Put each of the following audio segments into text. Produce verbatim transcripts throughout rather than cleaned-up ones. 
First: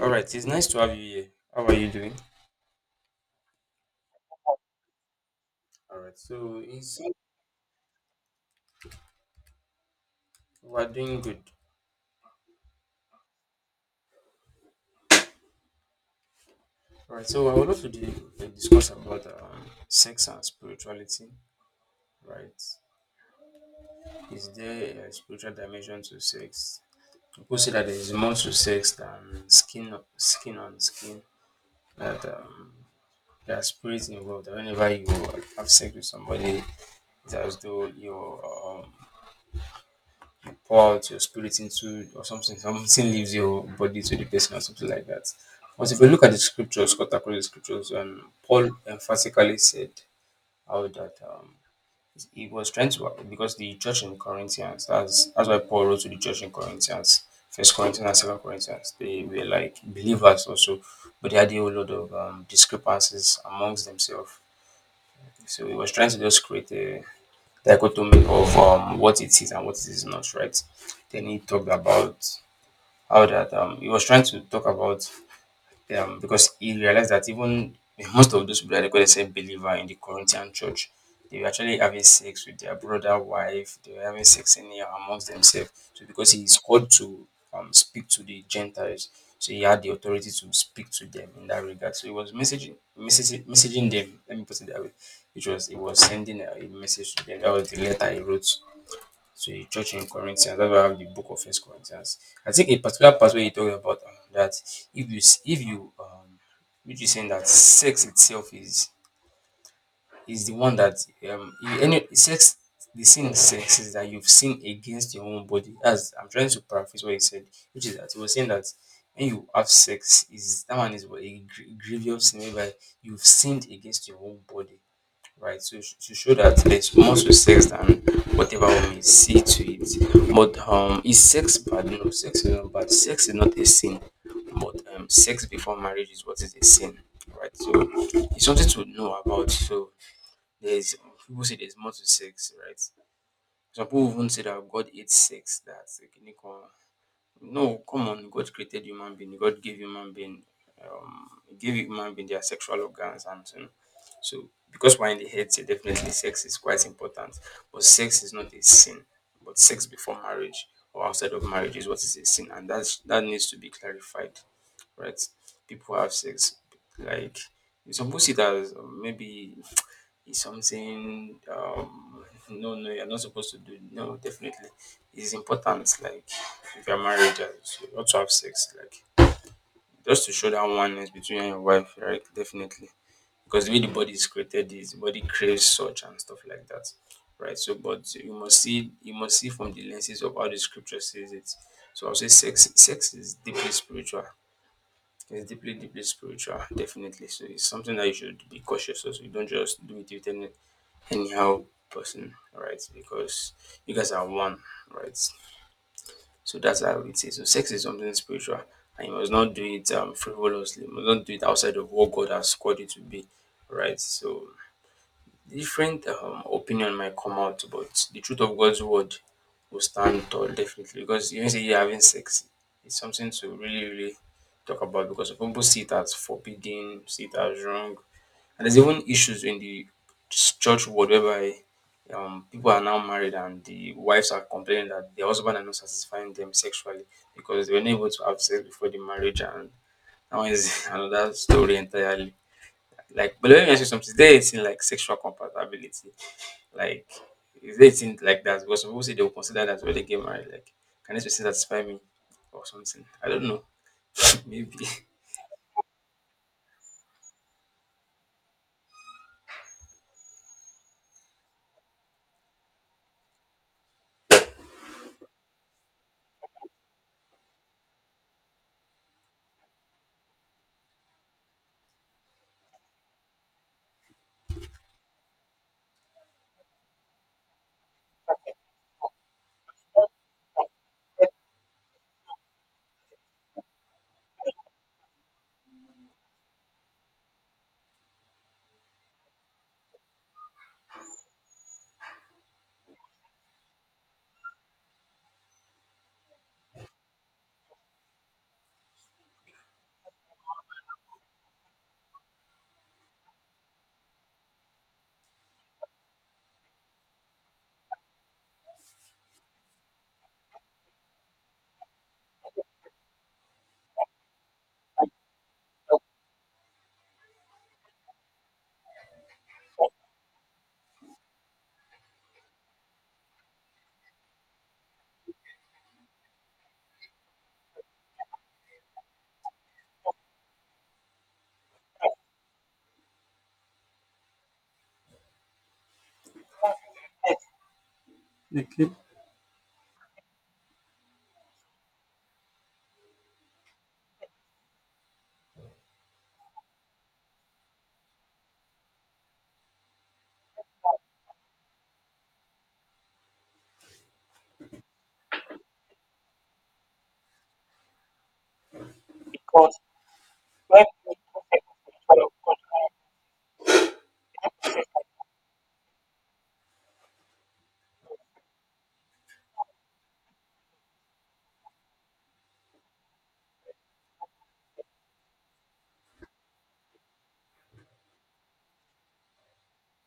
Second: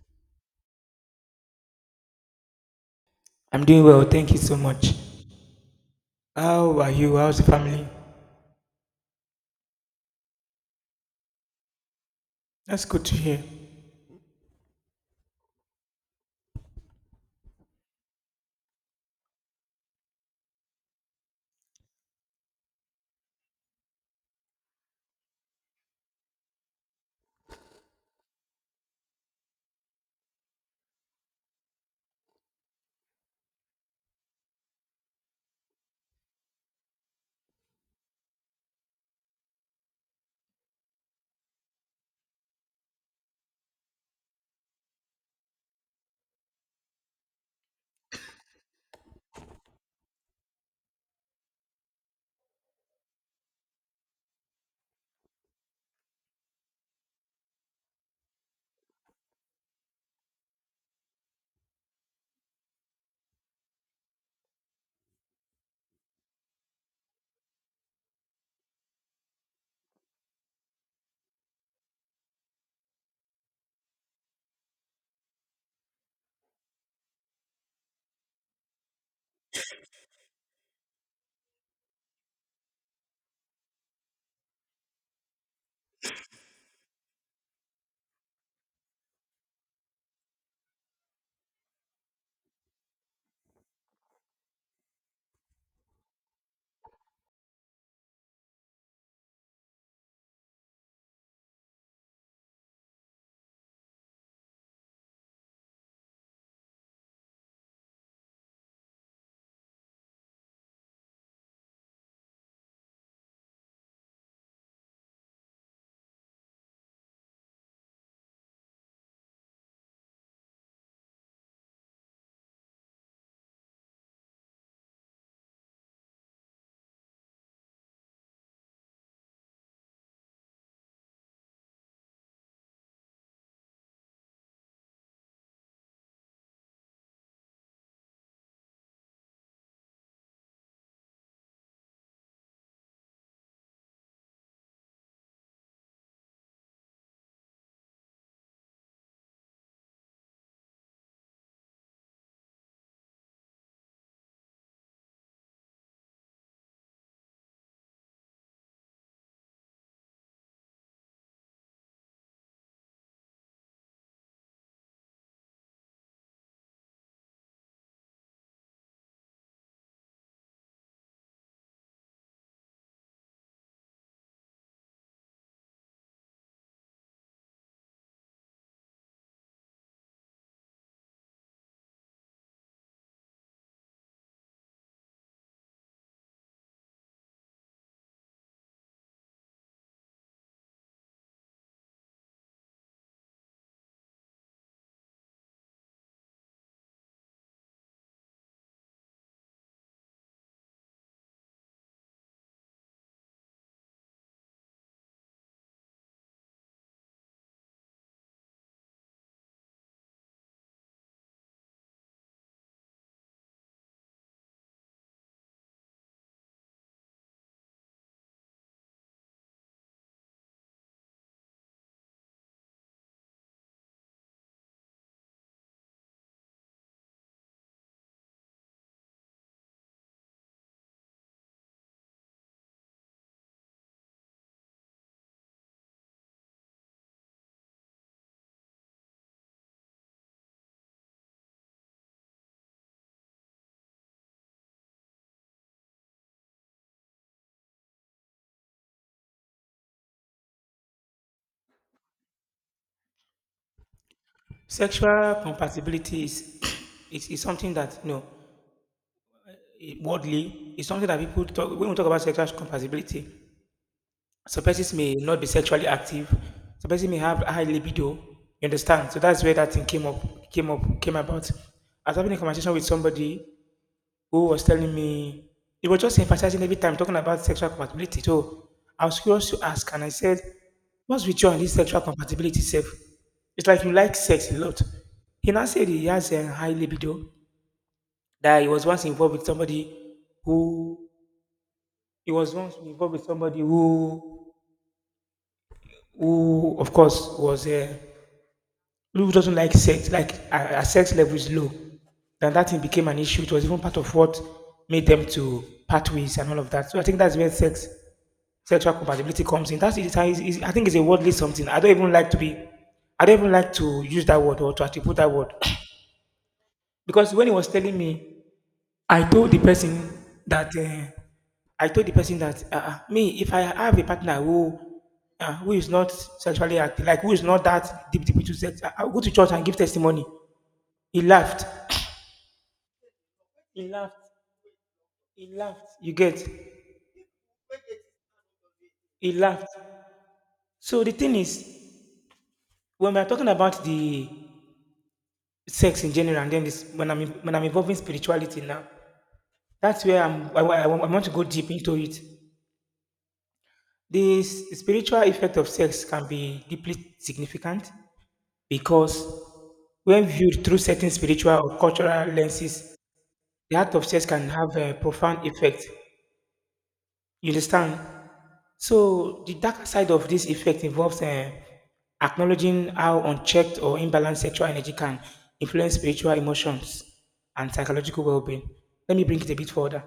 All right, it's nice to have you here. How are you doing? I'm doing well, thank you so much. All right, so How are it's, you? How's the family? We're doing good. That's good to hear. All right, so I would love to do, uh, discuss about um, sex and spirituality. Right, is there a spiritual dimension to sex? People say that there is more to sex than skin o- skin on skin. That um, there are spirits involved. That whenever you have sex with somebody, it's as though you're um, pour out your spirit into or something, something leaves your body to the person or something like that. But if you look at the scriptures, cut across the scriptures, um, Paul emphatically said how that um, he was trying to because the church in Corinthians, that's that's why Paul wrote to the church in Corinthians, First Corinthians and Second Corinthians, they were like believers also, but they had a whole lot of um, discrepancies amongst themselves. So he was trying to just create a dichotomy of um, what it is and what it is not, right? Then he talked about how that um, he was trying to talk about um, because he realized that even eh, most of those people that they call themselves believer in the Corinthian church, they were actually having sex with their brother wife, they were having sex in here amongst themselves. So because he is called to um, speak to the Gentiles, so he had the authority to speak to them in that regard. So he was messaging messaging, messaging them. Let me put it that way. Which was he was sending a, a message to them. That was the letter he wrote to the church in Corinthians. That's why I have the book of First Corinthians. I think a particular part where you talk about um, that if you s- if you um which is saying that sex itself is is the one that um i- any sex the sin of sex is that you've sinned against your own body. As I'm trying to paraphrase what he said, which is that he was saying that when you have sex is that one is what a gr- grievous sin whereby you've sinned against your own body, right? So sh- to show that there's more to sex than whatever we may see to it. But um, is sex bad? No, sex is not bad. Sex is not a sin. But um, sex before marriage is what is a sin, right? So it's something to know about. So there's people say there's more to sex, right? Some people even say that God hates sex. That's a unicorn. No, come on. God created human being. God gave human being, um, he gave human being their sexual organs and um, so because we're in the head, here, definitely sex is quite important. But sex is not a sin. But sex before marriage or outside of marriage is what is a sin, and that's that needs to be clarified, right? People have sex. Like some people see it as um, maybe it's something um no, no, you're not supposed to do. No, definitely. It's important like if you're married, uh, so you ought to have sex, like just to show that oneness between you and your wife, right? Definitely. Because the way the body is created is the body craves such and stuff like that. Right. So but you must see you must see from the lenses of how the scripture says it. So I'll say sex sex is deeply spiritual, it's deeply, deeply spiritual, definitely. So it's something that you should be cautious of. So you don't just do it with any anyhow person, right? Because you guys are one, right? So that's how it is. So sex is something spiritual, and you must not do it um, frivolously. You must not do it outside of what God has called it to be, right? So different um opinion might come out, but the truth of God's word will stand tall definitely because even say you having sex, it's something to really, really talk about because some people see it as forbidding, see it as wrong. And there's even issues in the ch- church world whereby um, people are now married and the wives are complaining that their husband are not satisfying them sexually because they were not able to have sex before the marriage and now one is another story entirely. Like but let me ask you something, is there anything like sexual compatibility? Like, is there a like that? Because some people say they will consider that when they get married. Like, can this person satisfy me or something? I don't know. Maybe. Sexual compatibility is is, is something that you know eh, worldly is something that people talk when we talk about sexual compatibility. Some persons may not be sexually active, some persons may have high libido. You understand? So that's where that thing came up came up came about. I was having a conversation with somebody who was telling me he was just emphasizing every time talking about sexual compatibility. So I was curious to ask, and I said, "What's with you and this sexual compatibility self? It's like you like sex a lot." He now said he has a high libido, that he was once involved with somebody who he was once involved with somebody who who of course was uh, who doesn't like sex, like her, her sex level is low, then that thing became an issue. It was even part of what made them to part ways and all of that. So I think that's where sex sexual compatibility comes in. That's it. it's, it's, I think it's a worldly something. I don't even like to be. I don't even like to use that word or to attribute that word because when he was telling me, I told the person that uh, I told the person that uh, uh, me, if I have a partner who uh, who is not sexually active, like who is not that deep deep into sex, I, I'll go to church and give testimony. He laughed. He laughed. He laughed. You get? Okay. He laughed. So the thing is, when we are talking about the sex in general, and then this, when I'm when I'm involving spirituality now, that's where I'm. I, I, I want to go deep into it. The s- spiritual effect of sex can be deeply significant because Because when viewed through when certain we spiritual or control cultural of lenses, the act of sex can have a profound effect. You understand? So the darker side of this effect involves uh, acknowledging how unchecked or imbalanced sexual energy can influence spiritual emotions and psychological well-being. Let me bring it a bit further.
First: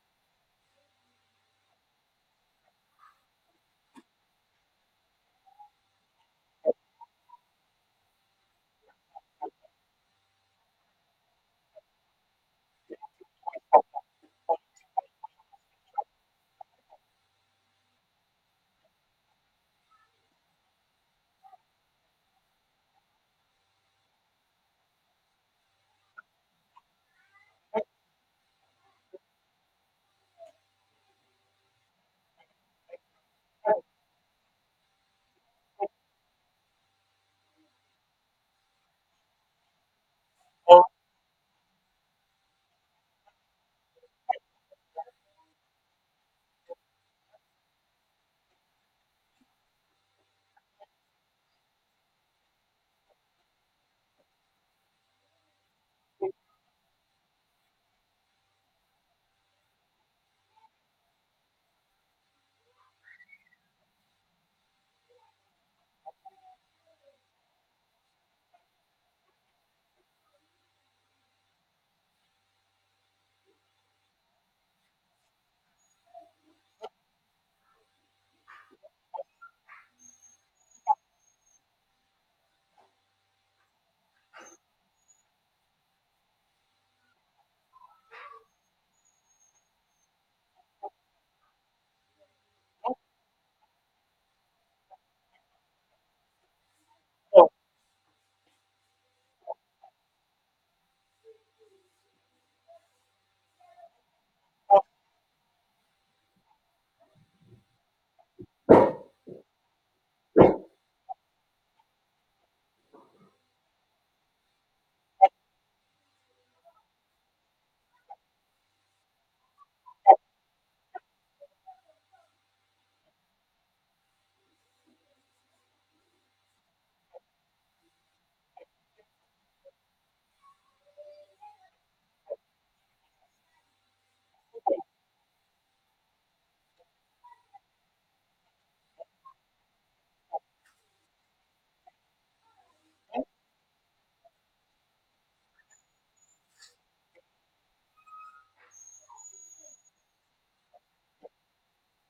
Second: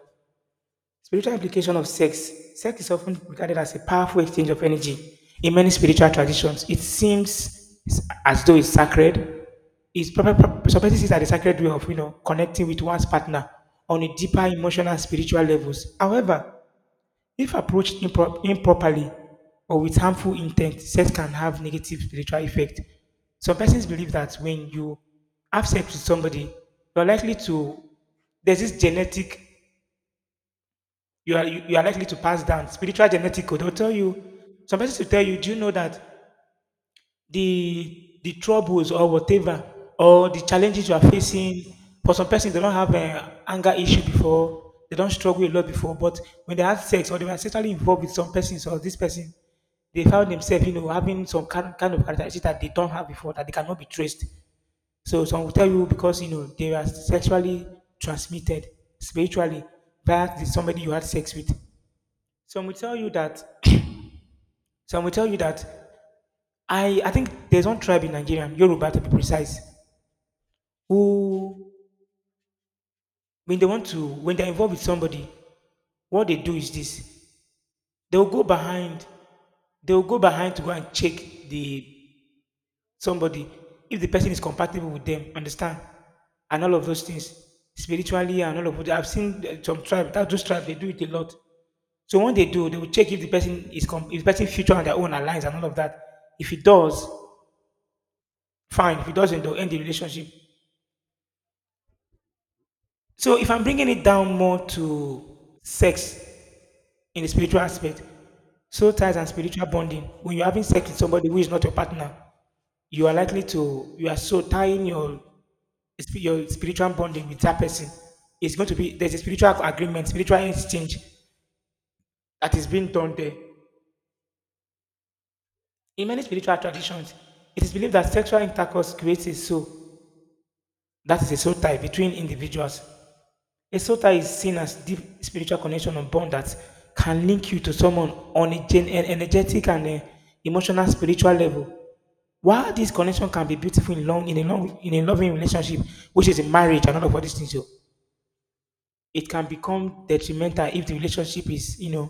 Spiritual implication of sex. Sex is often regarded as a powerful exchange of energy. In many spiritual traditions, it seems as though it's sacred. It's probably supposed to a sacred way of you know connecting with one's partner on a deeper emotional and spiritual levels. However, if approached impro- improperly or with harmful intent, sex can have negative spiritual effect. Some persons believe that when you have sex with somebody, you're likely to, there's this genetic, you are, you, you are likely to pass down spiritual genetic code. They'll tell you, some persons will tell you, do you know that the the troubles or whatever or the control challenges you are facing. For some persons, they don't have an anger issue before, they don't struggle a lot before, but when they had sex or they were sexually involved with some persons or this person, they found themselves, you know, having some kind, kind of characteristics that they don't have before, that they cannot be traced. So some will tell you, because you know they were sexually transmitted spiritually by the somebody you had sex with. Some will tell you that some will tell you that I I think there's one tribe in Nigeria, Yoruba to be precise, who, when they want to when they're involved with somebody, what they do is this: they will go behind, they will go behind to go and check the somebody if the person is compatible with them. Understand? And all of those things spiritually and all of that. I've seen uh, some tribe, that those tribes they do it a lot. So when they do, they will check if the person is com- if the person's future and their own aligns and all of that. If it does, fine. If it doesn't, they'll end the relationship. So if I'm bringing it down more to sex in the spiritual aspect, soul ties and spiritual bonding. When you're having sex with somebody who is not your partner, you are likely to you are so tying your sp- your spiritual bonding with that person. It's going to be, there's a spiritual agreement, spiritual exchange that is being done there. In many spiritual traditions, it is believed that sexual intercourse creates a soul, that is a soul tie between individuals. A sota is seen as deep spiritual connection or bond that can link you to someone on a gen- an energetic and uh, emotional spiritual level. While this connection can be beautiful in long in a long in a loving relationship, which is a marriage and all of all these things, so it can become detrimental if the relationship is, you know,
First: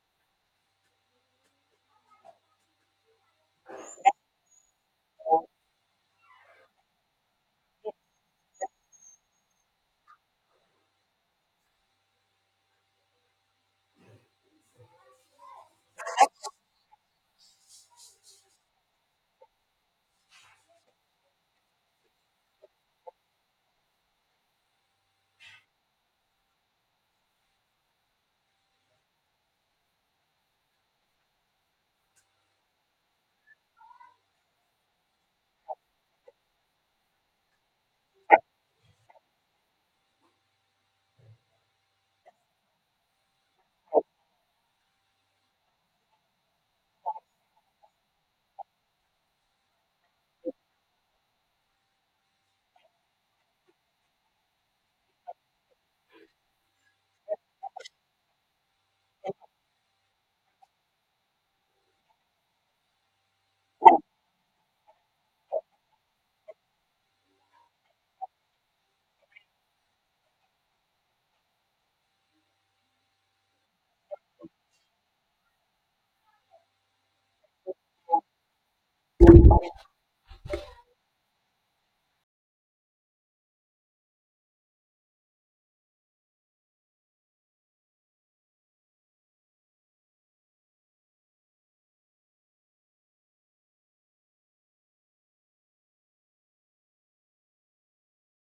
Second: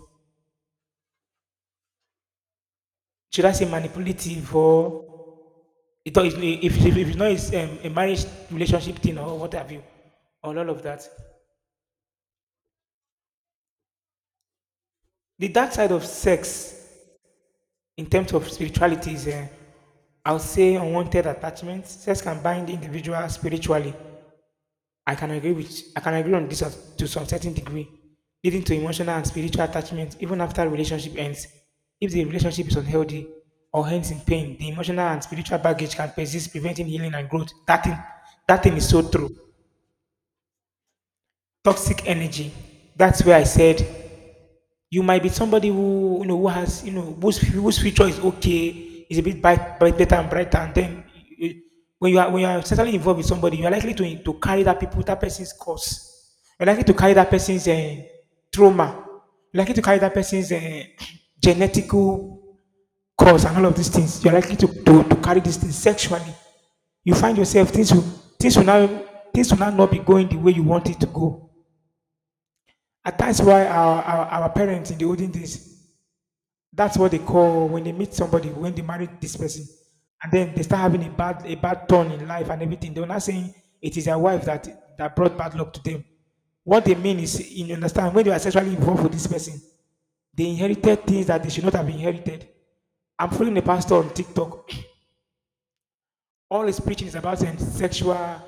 should I say, manipulative, or it, if, if, if it's, not it's, um, a marriage relationship thing, or what have you, or all of that. The dark side of sex in terms of spirituality is, uh, I would say, unwanted attachments. Sex can bind the individual spiritually. i can agree with I can agree on this, as- to some certain degree, leading to emotional and spiritual attachment even after relationship ends. If the relationship is unhealthy or ends in pain, the emotional and spiritual baggage can persist, preventing healing and growth. That thing that thing is so true. Toxic energy. That's where I said, you might be somebody who, you know who has, you know whose whose future is okay, is a bit bright, bright, better and brighter, and then you- you- when you are when you are certainly involved with somebody, you are likely to to carry that people that person's curse. You're likely to carry that person's uh, trauma. You're likely to carry that person's uh, genetical cause and all of these things. You're likely to, to, to carry these things sexually. You find yourself, things will things will now things will now not be going the way you want it to go. And that's why our, our, our parents in the olden days, that's what they call. When they meet somebody, when they marry this person, and then they start having a bad a bad turn in life and everything, they're not saying it is their wife that that brought bad luck to them. What they mean is, you understand, when they were sexually involved with this person, they inherited things that they should not have inherited. I'm following a pastor on TikTok. All his preaching is about um, sexual, uh,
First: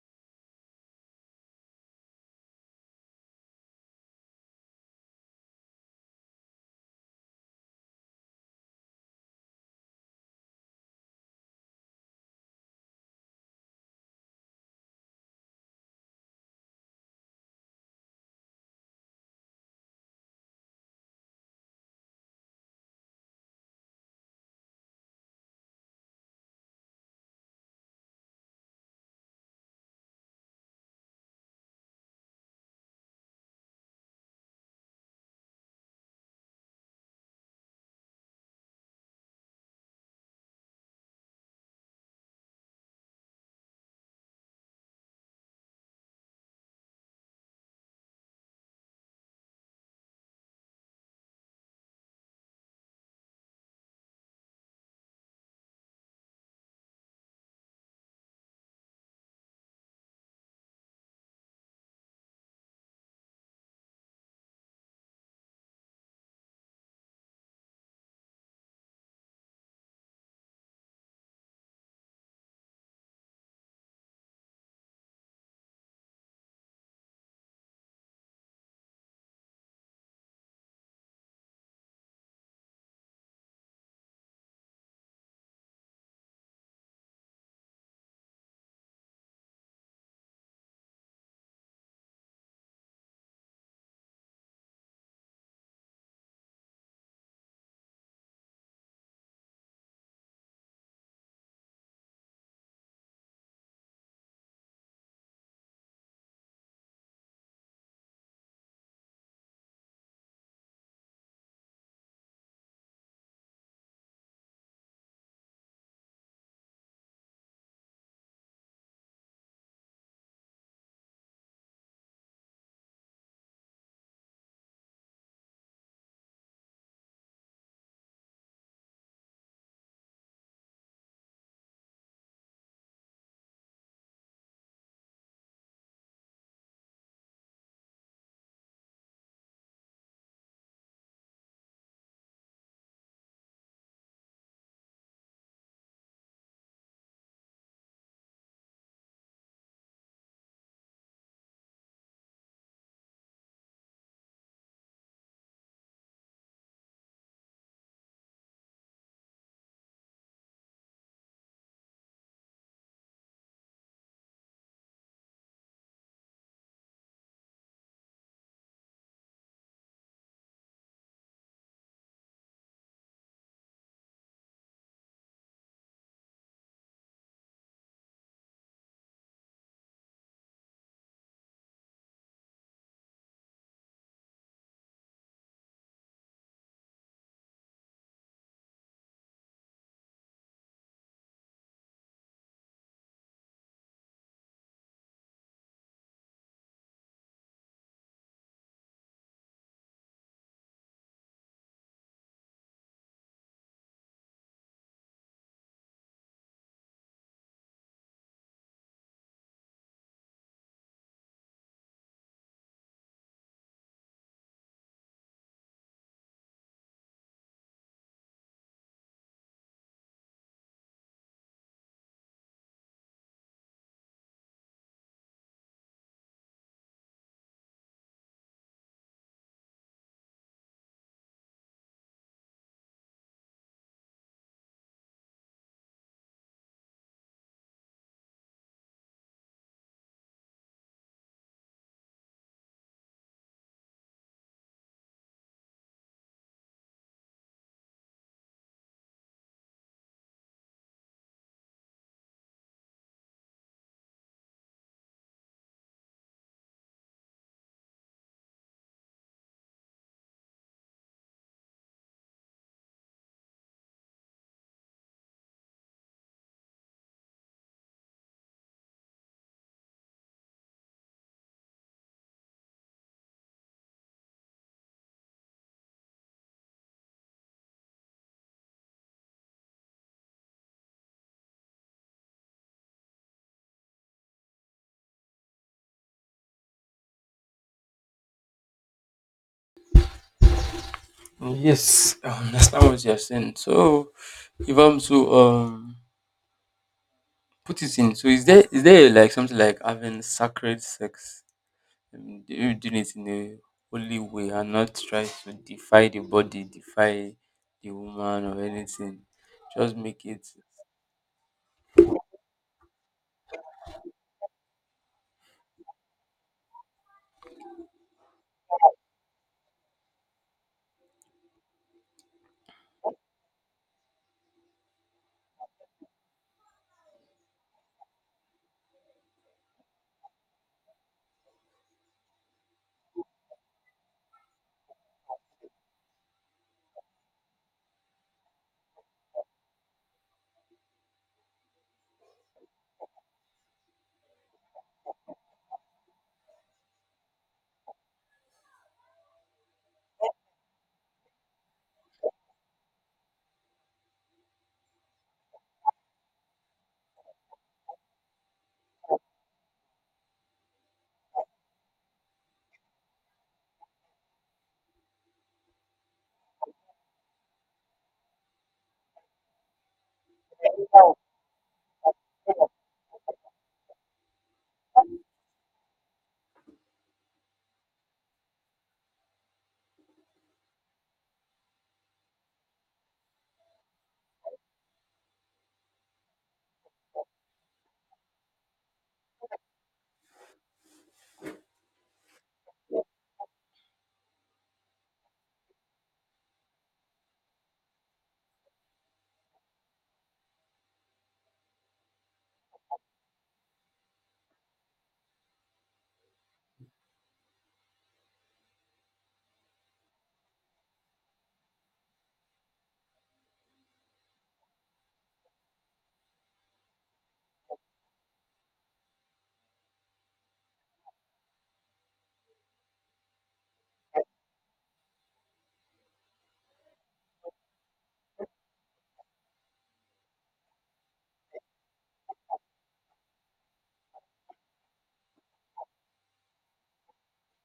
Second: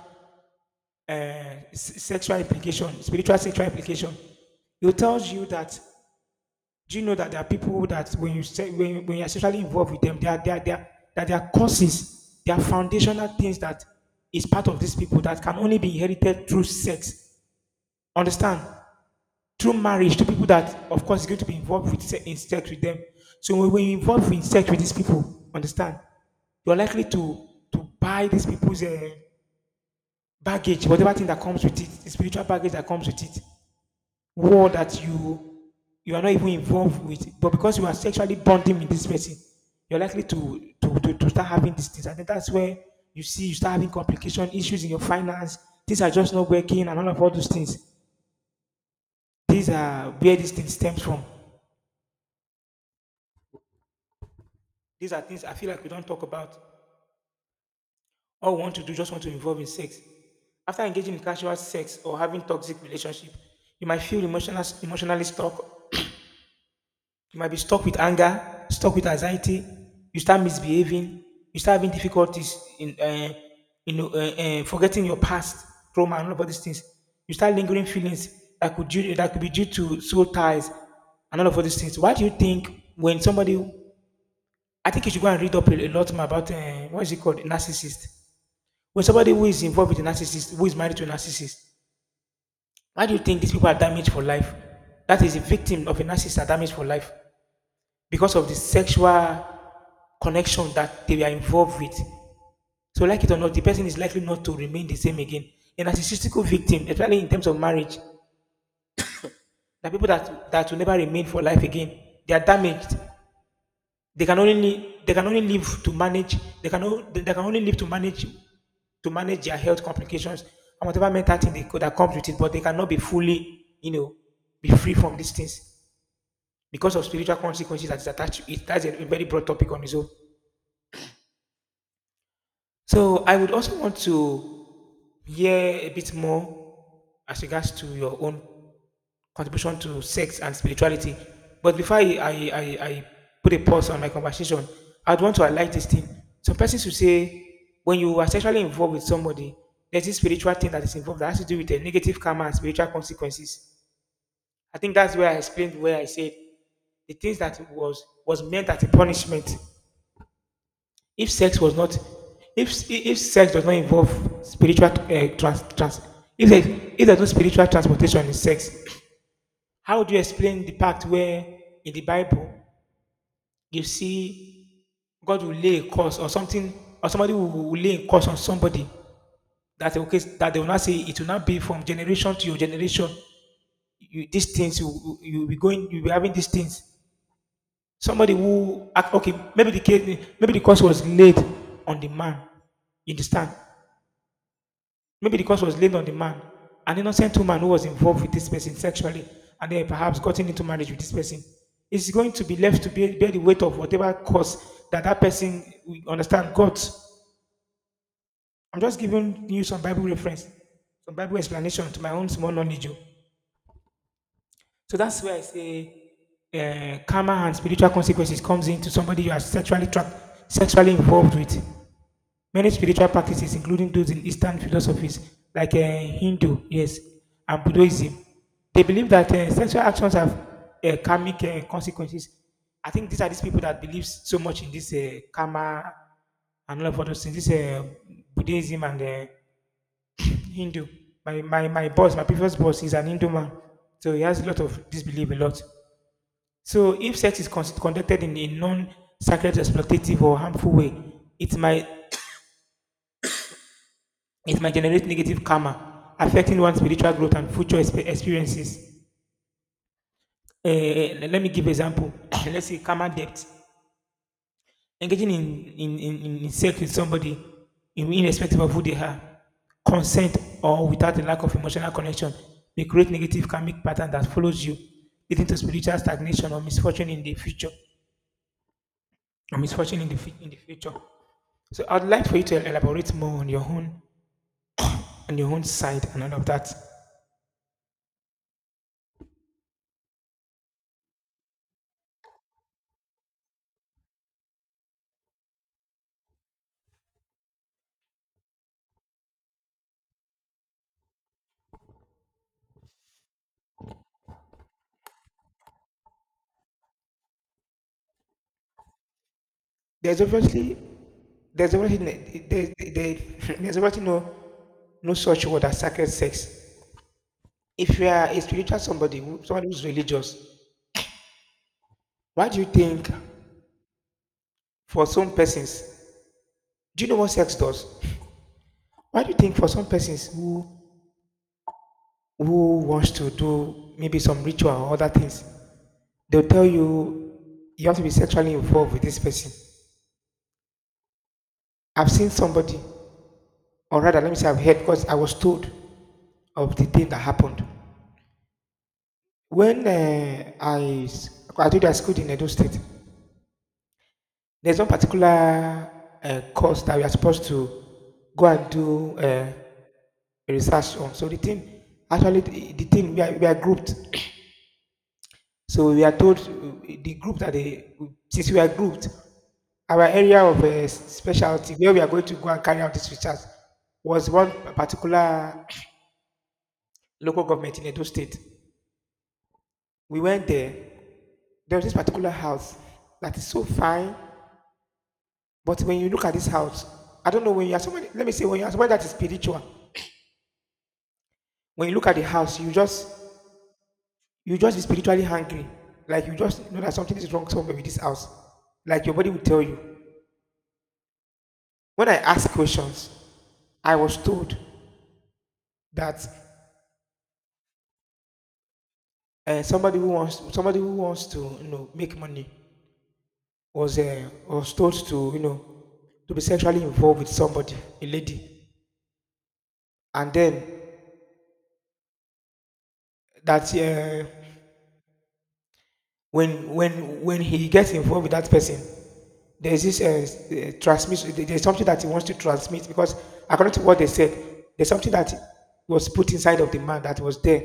s- sexual implication, spiritual sexual implication. He tells you that. Do you know that there are people that when you say when, when you're sexually involved with them, there are, there are, they are, that there are causes, there are foundational things that is part of these people that can only be inherited through sex. Understand? Through marriage, to people that of course is going to be involved with se- in sex with them. So when, when you involve in sex with these people, understand? You're likely to to buy these people's uh, baggage, whatever thing that comes with it, the spiritual baggage that comes with it, war that you you are not even involved with, but because you are sexually bonding with this person, you're likely to to, to, to start having these things. I think that's where you see you start having complication issues in your finance. Things are just not working, and all of all those things. These are where these things stems from. These are things I feel like we don't talk about. All we want to do, just want to involve in sex. After engaging in casual sex or having toxic relationship, you might feel emotional, emotionally stuck. You might be stuck with anger, stuck with anxiety. You start misbehaving. You start having difficulties in, uh, you know, uh, uh, forgetting your past trauma and all of all these things. You start lingering feelings that could due, that could be due to soul ties and all of all these things. Why do you think, when somebody, I think you should go and read up a, a lot more about, uh, what is it called, narcissist. When somebody who is involved with a narcissist, who is married to a narcissist, why do you think these people are damaged for life? That is, a victim of a narcissist are damaged for life, because of the sexual connection that they are involved with. So, like it or not, the person is likely not to remain the same again. A narcissistic victim, especially in terms of marriage, the people that, that will never remain for life again, they are damaged. They can only they can only live to manage. They can o- they can only live to manage to manage their health complications and whatever mental thing they, co- that comes with it. But they cannot be fully, you know, be free from these things because of spiritual consequences that is attached to it. That's a very broad topic on its own. So I would also want to hear a bit more as regards to your own contribution to sex and spirituality. But before I, I, I, I put a pause on my conversation, I'd want to highlight this thing. Some persons will say when you are sexually involved with somebody, there's this spiritual thing that is involved that has to do with the negative karma and spiritual consequences. I think that's where I explained where I said the things that was was meant as a punishment if sex was not, if if sex does not involve spiritual uh, trans, trans if there's, if there's no spiritual transportation in sex, how would you explain the part where in the Bible you see God will lay a curse or something, or somebody will, will lay a curse on somebody that okay that they will not say it will not be from generation to your generation. You, these things you you will be going you will be having these things. Somebody who okay maybe the case maybe the curse was laid on the man in the stand. Maybe the curse was laid on the man, an innocent woman who was involved with this person sexually and then perhaps gotten into marriage with this person. Is going to be left to bear, bear the weight of whatever cause that that person we understand God. I'm just giving you some Bible reference, some Bible explanation to my own small knowledge. Oh. So that's where I say uh, karma and spiritual consequences comes into somebody you are sexually trapped, sexually involved with. Many spiritual practices, including those in Eastern philosophies like uh, Hindu, yes, and Buddhism, they believe that uh, sexual actions have uh, karmic uh, consequences. I think these are these people that believe so much in this uh, karma and all of those things. This uh, Buddhism and uh, Hindu. My, my my boss, my previous boss, is an Hindu man, so he has a lot of disbelief, a lot. So if sex is con- conducted in a non-sacred, exploitative, or harmful way, it might it might generate negative karma, affecting one's spiritual growth and future expe- experiences. Eh, let me give example. Let's say karma debt. Engaging in, in, in, in sex with somebody, in- irrespective of who they are, consent or without a lack of emotional connection, may create negative karmic pattern that follows you, leading to spiritual stagnation or misfortune in the future. Or misfortune in the, fu- in the future. So I'd like for you to elaborate more on your own on your own side and all of that. Yes, I understand what you're saying. So, if I'm to um put it in, so is there is there like something like having sacred sex? um, they do do it in a holy way and not try to defy the body, defy the woman or anything. Just There's make it obviously there's obviously ne- there, there, there's obviously no no such word as sacred sex. If you are a spiritual somebody, who- somebody who's religious, why do you think for some persons, do you know what sex does? Why do you think for some persons who who wants to do maybe some ritual or other things, they'll tell you you have to be sexually involved with this person. I've seen somebody, or rather, let me say I've heard because I was told of the thing that happened. When uh, I s- I did I schooled in Edo State, there's one particular uh, course that we are supposed to go and do uh, research on. So the team, actually, the, the team we are, we are grouped. So we are told uh, the group that they since we are grouped, our area of uh, specialty where we are going to go and carry out this research was one particular local government in Edo State. We went there. There was this particular house that is so fine. But when you look at this house, I don't know when you are somebody. Let me say when you are somebody that is spiritual. When you look at the house, you just you just be spiritually hungry. Like you just know that something is wrong somewhere with this house. Like your body will tell you. When I ask questions, I was told that uh, somebody who wants somebody who wants to you know make money was uh, was told to you know to be sexually involved with somebody, a lady, and then that uh, when when when he gets involved with that person, there is this uh, uh, transmission. There's something that he wants to transmit because according to what they said, there's something that was put inside of the man that was there.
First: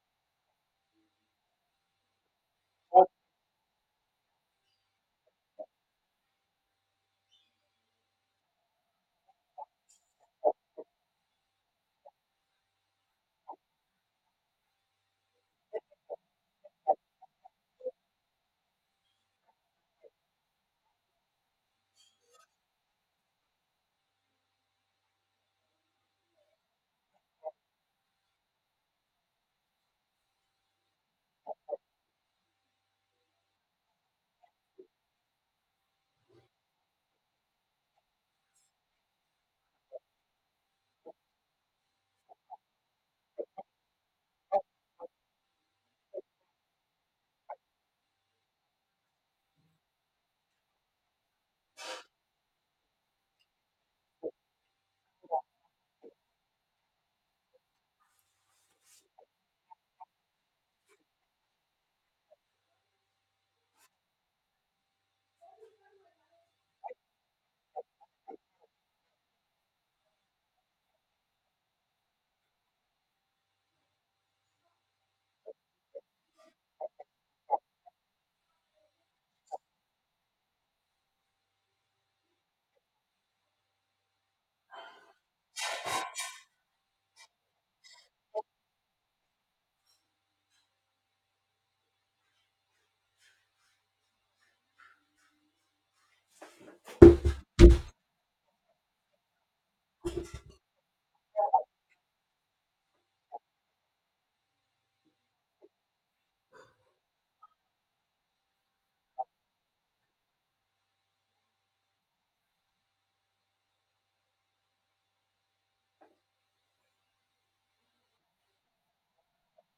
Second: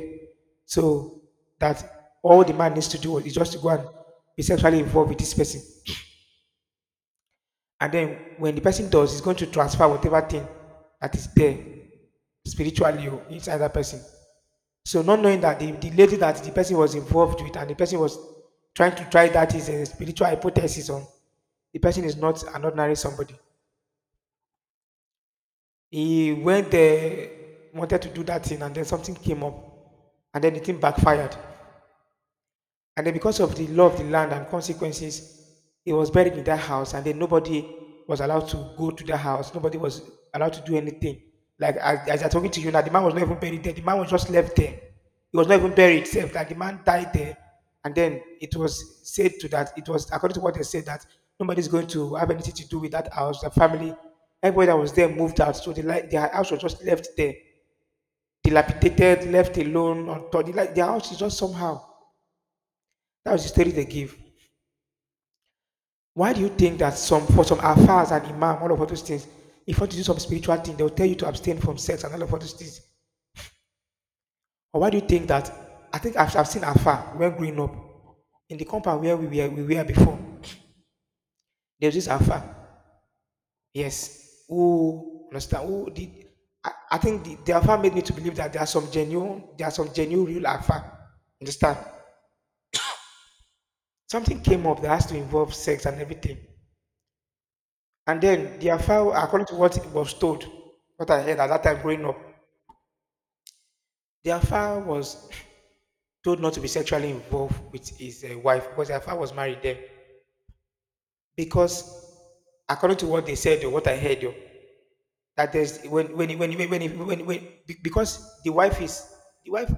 So that all the man needs to do is just to go and be sexually involved with this person. And then when the person does, he's going to transfer whatever thing that is there spiritually or inside that person. So not knowing that the, the lady that the person was involved with and the person was trying to try that is a spiritual hypothesis on the person is not an ordinary somebody. He went there, wanted to do that thing, and then something came up, and then the thing backfired. And then because of the law of the land and consequences, he was buried in that house, and then nobody was allowed to go to that house. Nobody was allowed to do anything. Like as, as I'm talking to you now, the man was not even buried there. The man was just left there. He was not even buried itself. Like the man died there. And then it was said to that it was according to what they said that nobody's going to have anything to do with that house. The family, everybody that was there moved out. So the like their house was just left there. Dilapidated, left alone, on top. The, like, their house is just somehow. That was the story they give. Why do you think that some for some alfas and imam, all of all those things, if you want to do some spiritual thing, they'll tell you to abstain from sex and all of all those things? Or why do you think that? I think I've, I've seen alpha when growing up in the compound where we were, we were before. There's this alpha, yes, who understand who did? I, I think the, the alpha made me to believe that there are some genuine, there are some genuine real alpha. Understand? Something came up that has to involve sex and everything. And then the alpha, according to what was told, what I heard at that time growing up, the affair was told not to be sexually involved with his uh, wife because the affair was married then. Because according to what they said or what I heard, oh, that there's when when when when, when, when, when be- because the wife is the wife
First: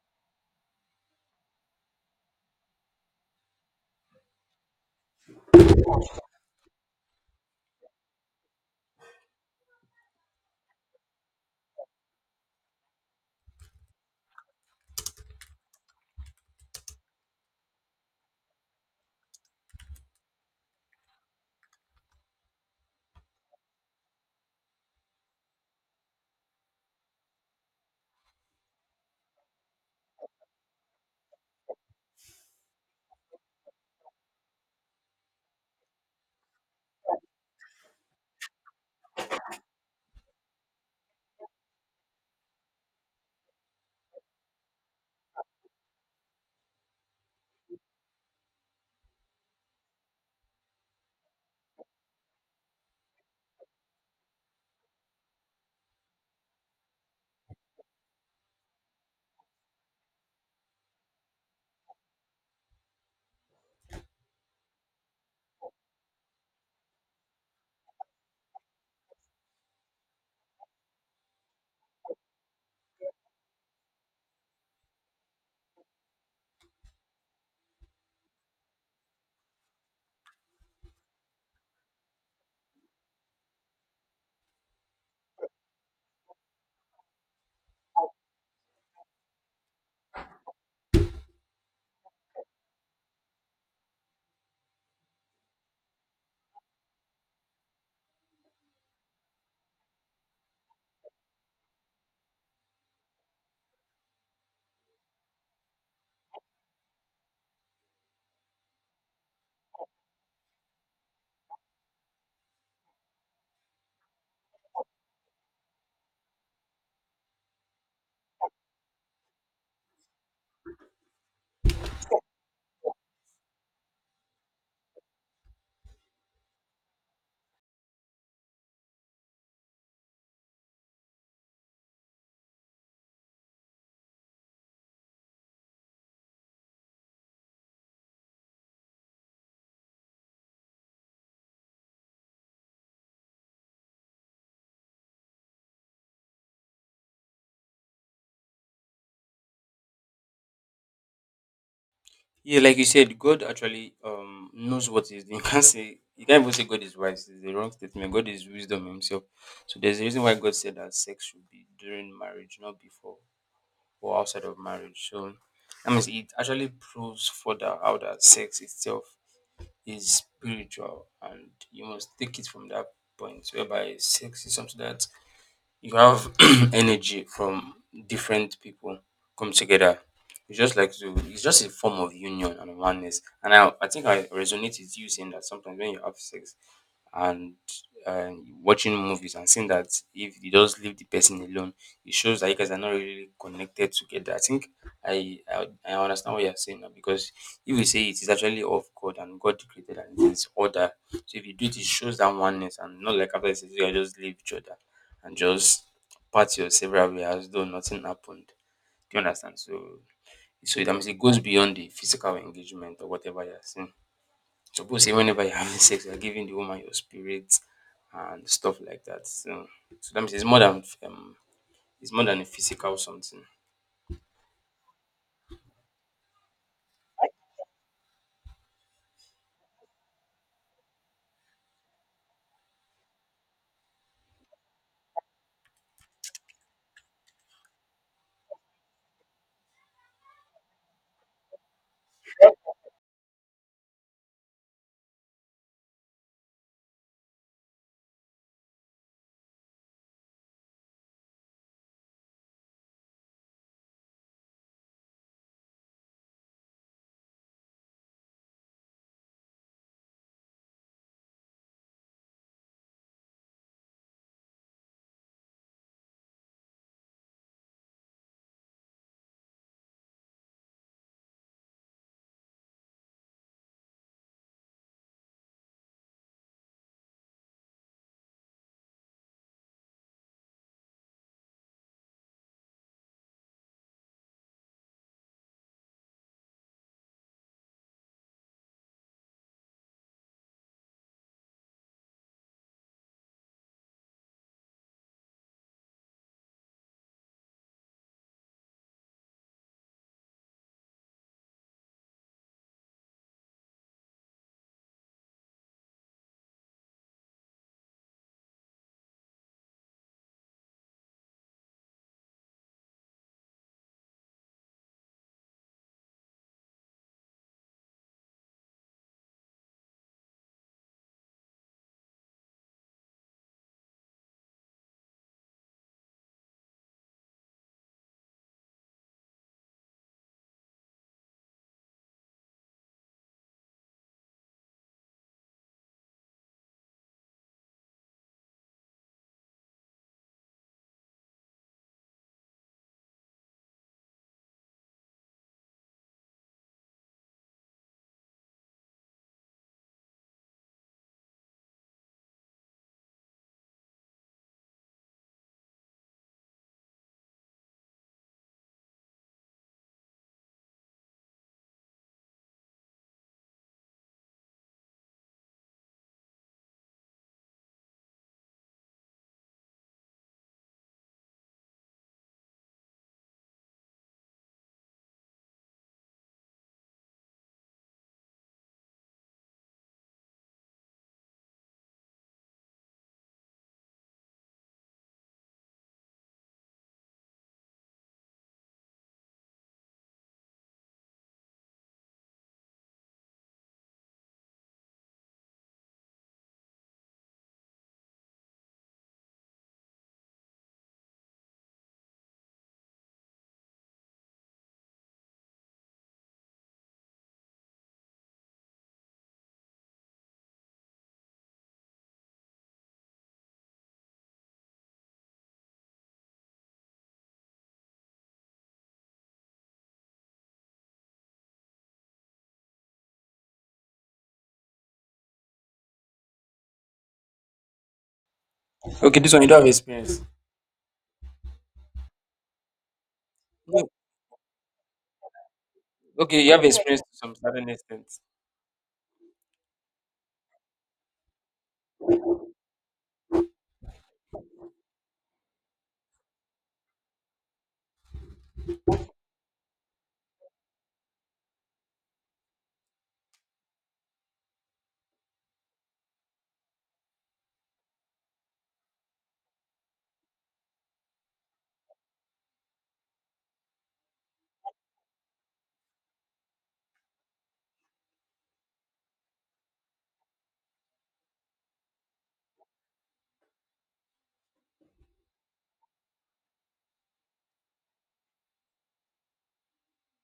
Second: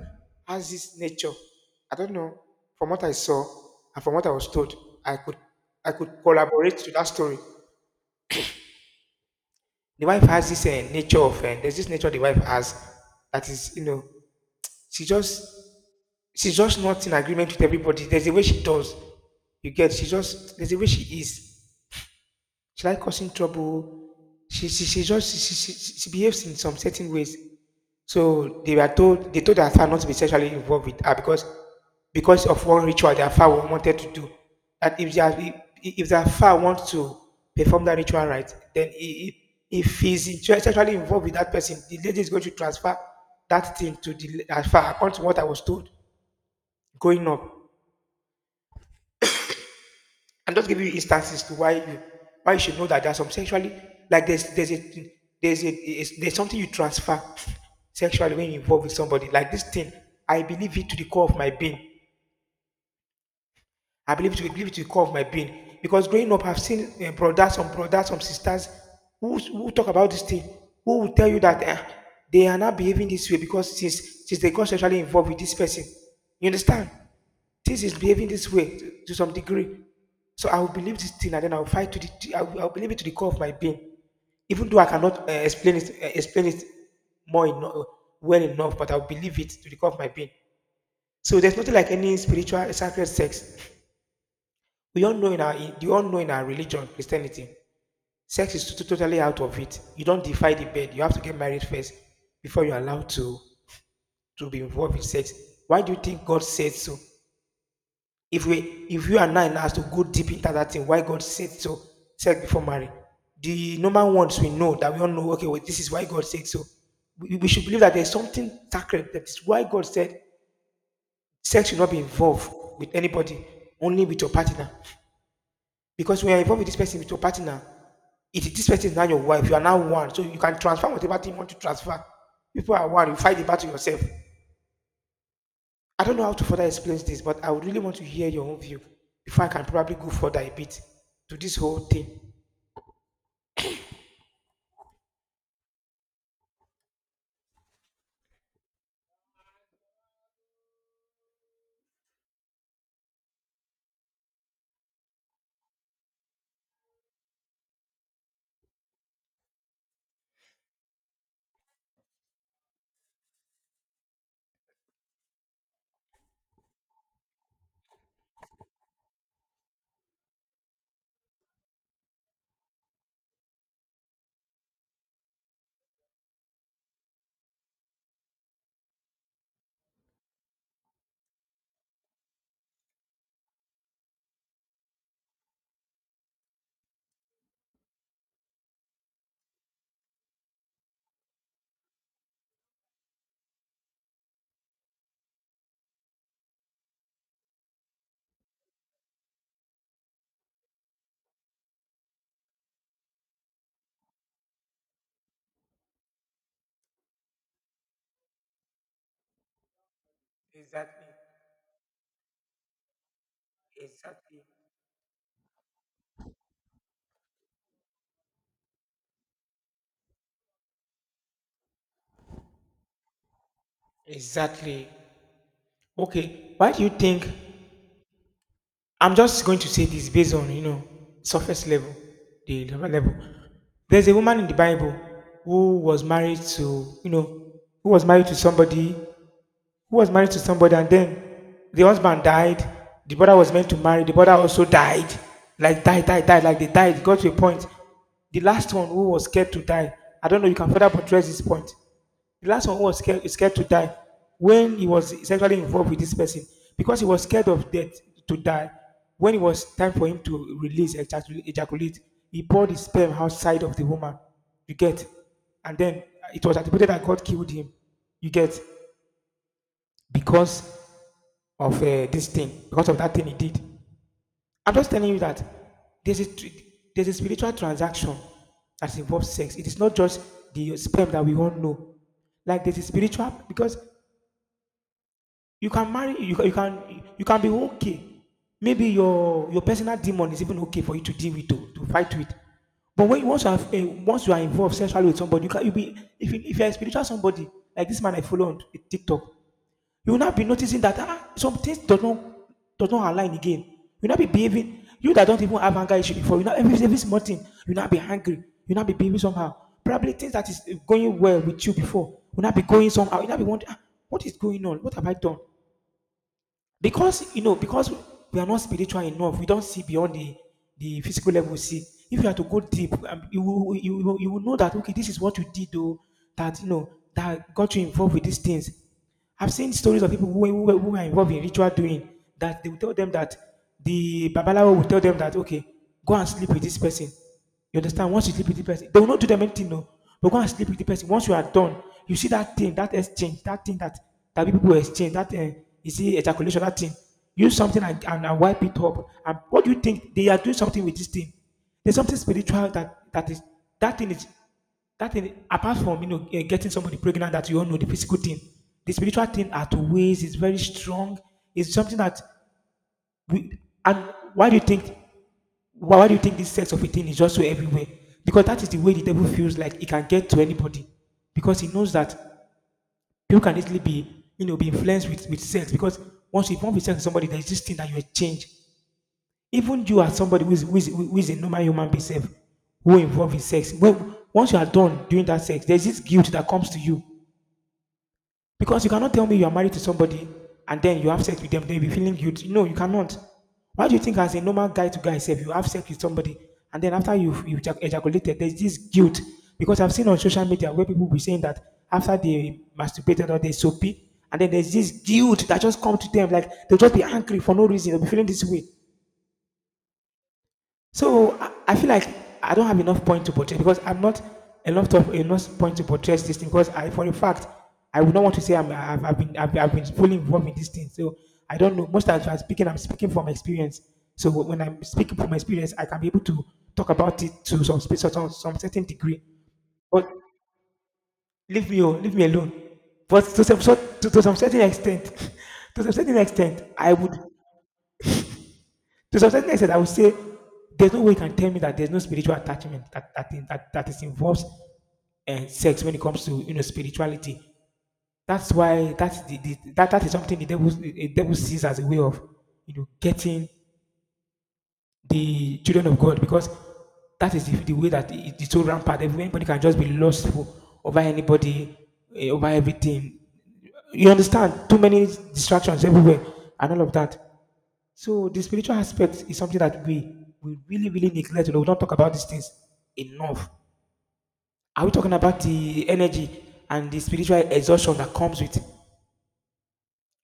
has this nature. I don't know. From what I saw and from what I was told, I could I could collaborate to that story. The wife has this uh, nature of uh, there's this nature the wife has that is you know she just she's just not in agreement with everybody. There's a way she does. You get she just there's a way she is. She like causing trouble. She she, she just she, she, she she behaves in some certain ways. So they were told they told her father not to be sexually involved with her because because of one ritual their father wanted to do. That if their if their father wants to perform that ritual right, then he, if he's in- sexually involved with that person, the lady is going to transfer that thing to the as according to what I was told growing up. I'm just giving you instances to why you why you should know that there's some sexually like there's there's a there's a is- there's something you transfer sexually when you involve with somebody like this thing. I believe it to the core of my being. I believe it, will- believe it will core of my being. Because growing up, I've seen eh, brothers, some brothers, some sisters who, who talk about this thing, who will tell you that eh, they are not behaving this way because since, since they got sexually involved with this person. You understand? This is behaving this way to, to some degree. So I will believe this thing and then I will fight to the, I will, I will believe it to the core of my being. Even though I cannot uh, explain it, uh, explain it more eno- well enough, but I will believe it to the core of my being. So there's nothing like any spiritual sacred sex. We all know in our in- you all know in our religion, Christianity, sex is to- totally out of it. You don't defy the bed. You have to get married first before you're allowed to to be involved in sex. Why do you think God said so? If we if you and I now has to go deep into that thing, why God said so? Sex before marriage. The normal ones we know that we all know. Okay, well, this is why God said so. We, we should believe that there's something sacred. That is why God said sex should not be involved with anybody, only with your partner. Because when you're involved with this person, with your partner, it, this person is now your wife. You are now one. So you can transfer whatever thing you want to transfer. People are one. You fight the battle yourself. I don't know how to further explain this, but I would really want to hear your own view before I can probably go further a bit to this whole thing. yeah, like you said, God actually um knows what he's doing. You can't say you can't even say God is wise. It's the wrong statement. God is wisdom himself. So there's a reason why God said that sex should be during marriage, not before or outside of marriage. So I mean it actually proves further how that sex itself is spiritual and you must take it from that point whereby sex is something that you have energy from different people come together, it's just like to it's just a form of union and oneness, and i, I think I resonate with you saying that sometimes when you have sex and uh, watching movies and seeing that if you just leave the person alone, it shows that you guys are not really connected together. I think I I, I understand what you're saying now because if you say it is actually of God and God created and it is order. So if you do it, it shows that oneness and not like after says you guys just leave each other and just part your several ways as though nothing happened. Do you understand? So so that Exactly. means it goes beyond the physical engagement or whatever you're saying. Exactly. Suppose say whenever you're having sex, you're giving the woman your spirit and stuff like that. So, so that means it's more than um, it's more than a physical something. Exactly. Okay. Why do you think? I'm just going to say this based on you know surface level, the lower level. There's a woman in the Bible who was married to you know who was married to somebody who was married to somebody, and then the husband died. The brother was meant to marry. The brother also died. Like died, died, died. Like they died. It got to a point. The last one who was scared to die. I don't know. You can further portray this point. The last one who was scared, scared to die when he was sexually involved with this person because he was scared of death to die. When it was time for him to release ejaculate, ejaculate, he poured his sperm outside of the woman. You get, and then it was attributed that God killed him. You get, because of uh, this thing, because of that thing he did. I'm just telling you that there's a tr- there's a spiritual transaction that involves sex. It is not just the sperm that we all know. Like there's a spiritual, because you can marry you, ca- you can you can be okay. Maybe your your personal demon is even okay for you to deal with to, to fight with. But when you once you have, eh, once you are involved sexually with somebody, you can you be if you, if you're a spiritual somebody like this man I follow on TikTok, you will not be noticing that ah, some things does not does not align again. You will not be behaving. You that don't even have anger issue before, you know, every every small thing, you will not be angry. You will not be behaving somehow. Probably things that is going well with you before will not be going somehow. You will not be wondering, ah, what is going on? What have I done? Because you know because we are not spiritual enough, we don't see beyond the the physical level. We see, if you are to go deep, um, you will you will, you will know that okay, this is what you did though that you know that got you involved with these things. I've seen stories of people who, were- who, were- who are involved in ritual doing, that they will tell them that the babalawo will tell them that okay, go and sleep with this person. You understand? Once you sleep with the person, they will not do them anything, no. But go and sleep with the person. Once you are done, you see that thing, that exchange, that thing that, that people exchange, that uh, you see ejaculation, that thing. Use something and, and, and wipe it up. And what do you think? They are doing something with this thing. There's something spiritual that that is, that thing is, that thing, apart from you know, eh, getting somebody pregnant, that you all know, the physical thing. The spiritual thing at ways is very strong. It's something that we, and why do you think, why, why do you think this sense of a thing is just so everywhere? Because that is the way the devil feels like he can get to anybody. Because he knows that people can easily be, you know, be influenced with, with sex. Because once you form with sex with somebody, there's this thing that you will change. Even you as somebody who is, who is, who is a normal human being self, who involved in sex, well, once you are done doing that sex, there's this guilt that comes to you, because you cannot tell me you are married to somebody and then you have sex with them, they'll be feeling guilty. No, you cannot. Why do you think, as a normal guy to guy self, you have sex with somebody, and then after you've, you've ejac- ejaculated, there's this guilt. Because I've seen on social media where people be saying that after they masturbated or they soapy, and then there's this guilt that just come to them, like they'll just be angry for no reason, they'll be feeling this way. So I, I feel like I don't have enough point to portray, because I'm not enough of enough point to portray this thing, because I, for a fact, I would not want to say I'm, I've, I've been I've, I've been fully involved in this thing. So I don't know. Most times when I'm speaking, I'm speaking from experience. So wh- when I'm speaking from experience, I can be able to talk about it to some space or some, some certain Okay, degree. this one you don't have But experience. leave me, al- leave me alone. But to some No, sort, to, to some certain extent, to some certain okay, you extent, have I experience to would. some certain extent. To some certain extent, I would say there's no way you can tell me that there's no spiritual attachment that that that, that is involved in sex when it comes to you know spirituality. That's why that's the, the that, that is something the devil the devil sees as a way of you know getting the children of God, because that is the, the way that it- it's so rampant. Everybody can just be lustful over anybody, eh, over everything. You understand? Too many distractions everywhere and all of that. So the spiritual aspect is something that we we really, really neglect. You know, we don't talk about these things enough. Are we talking about the energy and the spiritual exhaustion that comes with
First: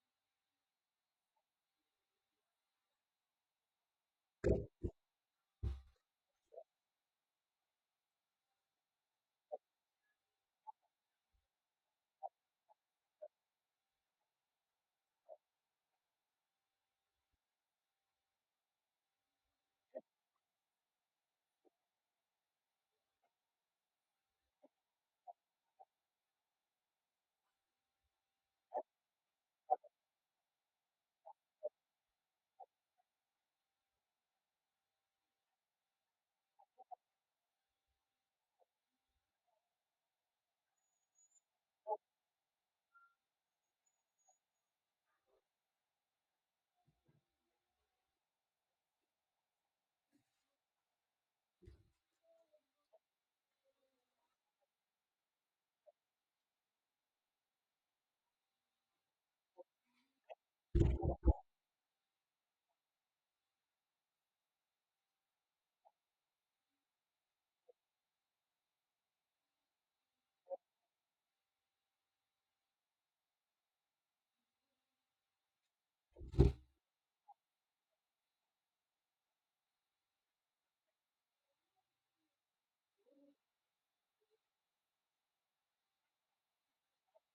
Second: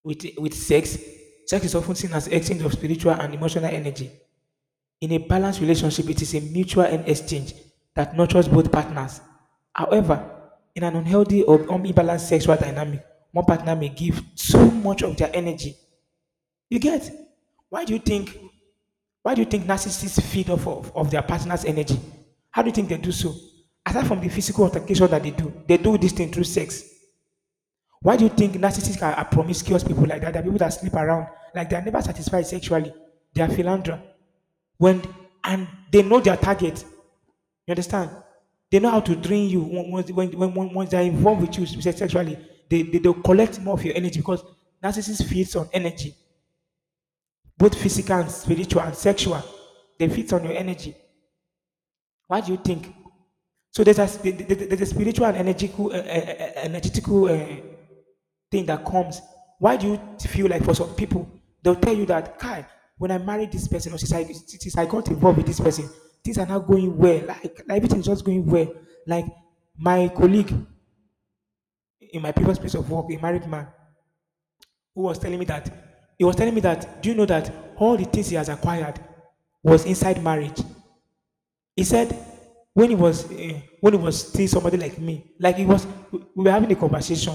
with with sex? Sex is often seen as exchange of spiritual and emotional energy. In a balanced relationship, it is a mutual en- exchange that nurtures both partners. However, in an unhealthy or unbalanced sexual dynamic, one partner may give so much of their energy. You get? Why do you think, why do you think narcissists feed off of, of their partner's energy? How do you think they do so? Aside from the physical altercation that they do, they do this thing through sex. Why do you think narcissists are, are promiscuous people like that? They're people that sleep around, like they're never satisfied sexually. They are philandra. When, and they know their target. You understand? They know how to drain you once when, when, when- once they're involved with you sexually. They, they they'll collect more of your energy, because narcissists feeds on energy, both physical and spiritual and sexual. They fit on your energy. What do you think? So there's a, there's a spiritual and energical, uh, uh, uh, uh, energetical uh, thing that comes. Why do you feel like for some people, they'll tell you that, Kai, when I married this person, or since I, since I got involved with this person, things are not going well. Like, like everything's just going well. Like my colleague in my previous place of work, a married man, who was telling me that, he was telling me that, do you know that all the things he has acquired was inside marriage? He said, when he was eh, when he was still somebody like me, like he was, we we were having a conversation,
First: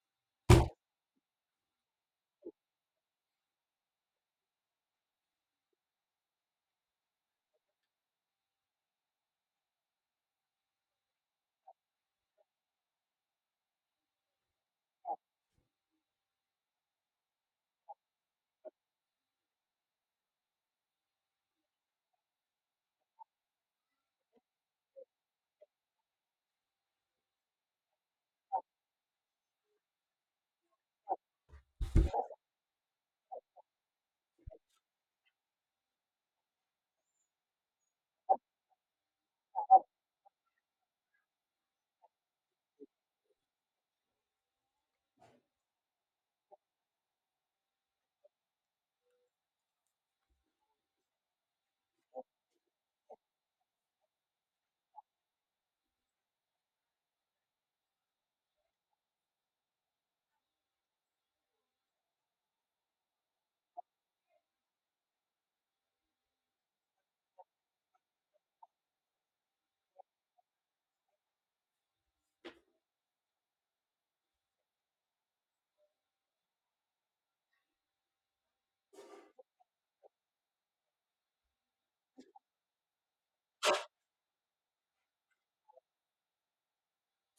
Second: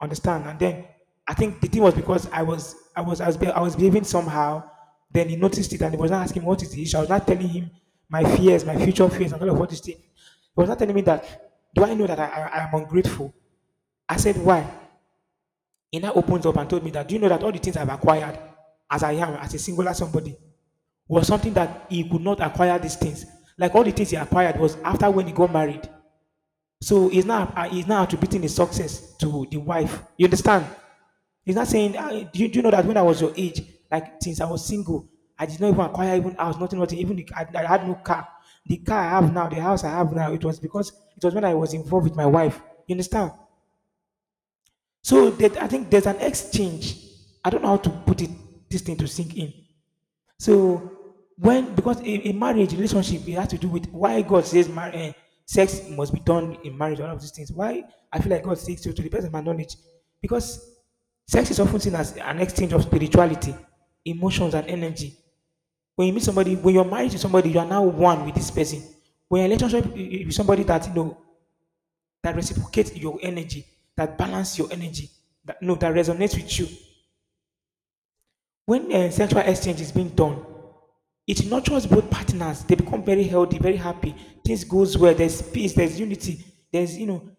understand? And then I think the thing was because I was I was I was, be- I was behaving somehow. Then he noticed it and he was not asking what is the issue. I was not telling him my fears, my future fears, and all of what this thing. He was not telling me that. Do I know that I, I, I am ungrateful? I said why? He now opened up and told me that, do you know that all the things I've acquired as I am, as a singular somebody, was something that he could not acquire these things. Like all the things he acquired was after when he got married. So he's now uh, he's now attributing his success to the wife. You understand? He's not saying, "Ah, do, you, do you know that when I was your age, like since I was single, I did not even acquire even house, nothing, nothing. Even the, I, I had no car. The car I have now, the house I have now, it was because it was when I was involved with my wife. You understand? So that I think there's an exchange. I don't know how to put it this thing to sink in. So when because in, in marriage relationship it has to do with why God says mar- eh, sex must be done in marriage. All of these things. Why I feel like God speaks to to the best of my knowledge because sex is often seen as an exchange of spirituality, emotions, and energy. When you meet somebody, when you're married to somebody, you are now one with this person. When you're in a relationship with somebody that you know that reciprocates your energy, that balance your energy, that no, that resonates with you. When uh, sexual exchange is being done, it nurtures both partners. They become very healthy, very happy. Things goes well. There's peace. There's unity. There's you know,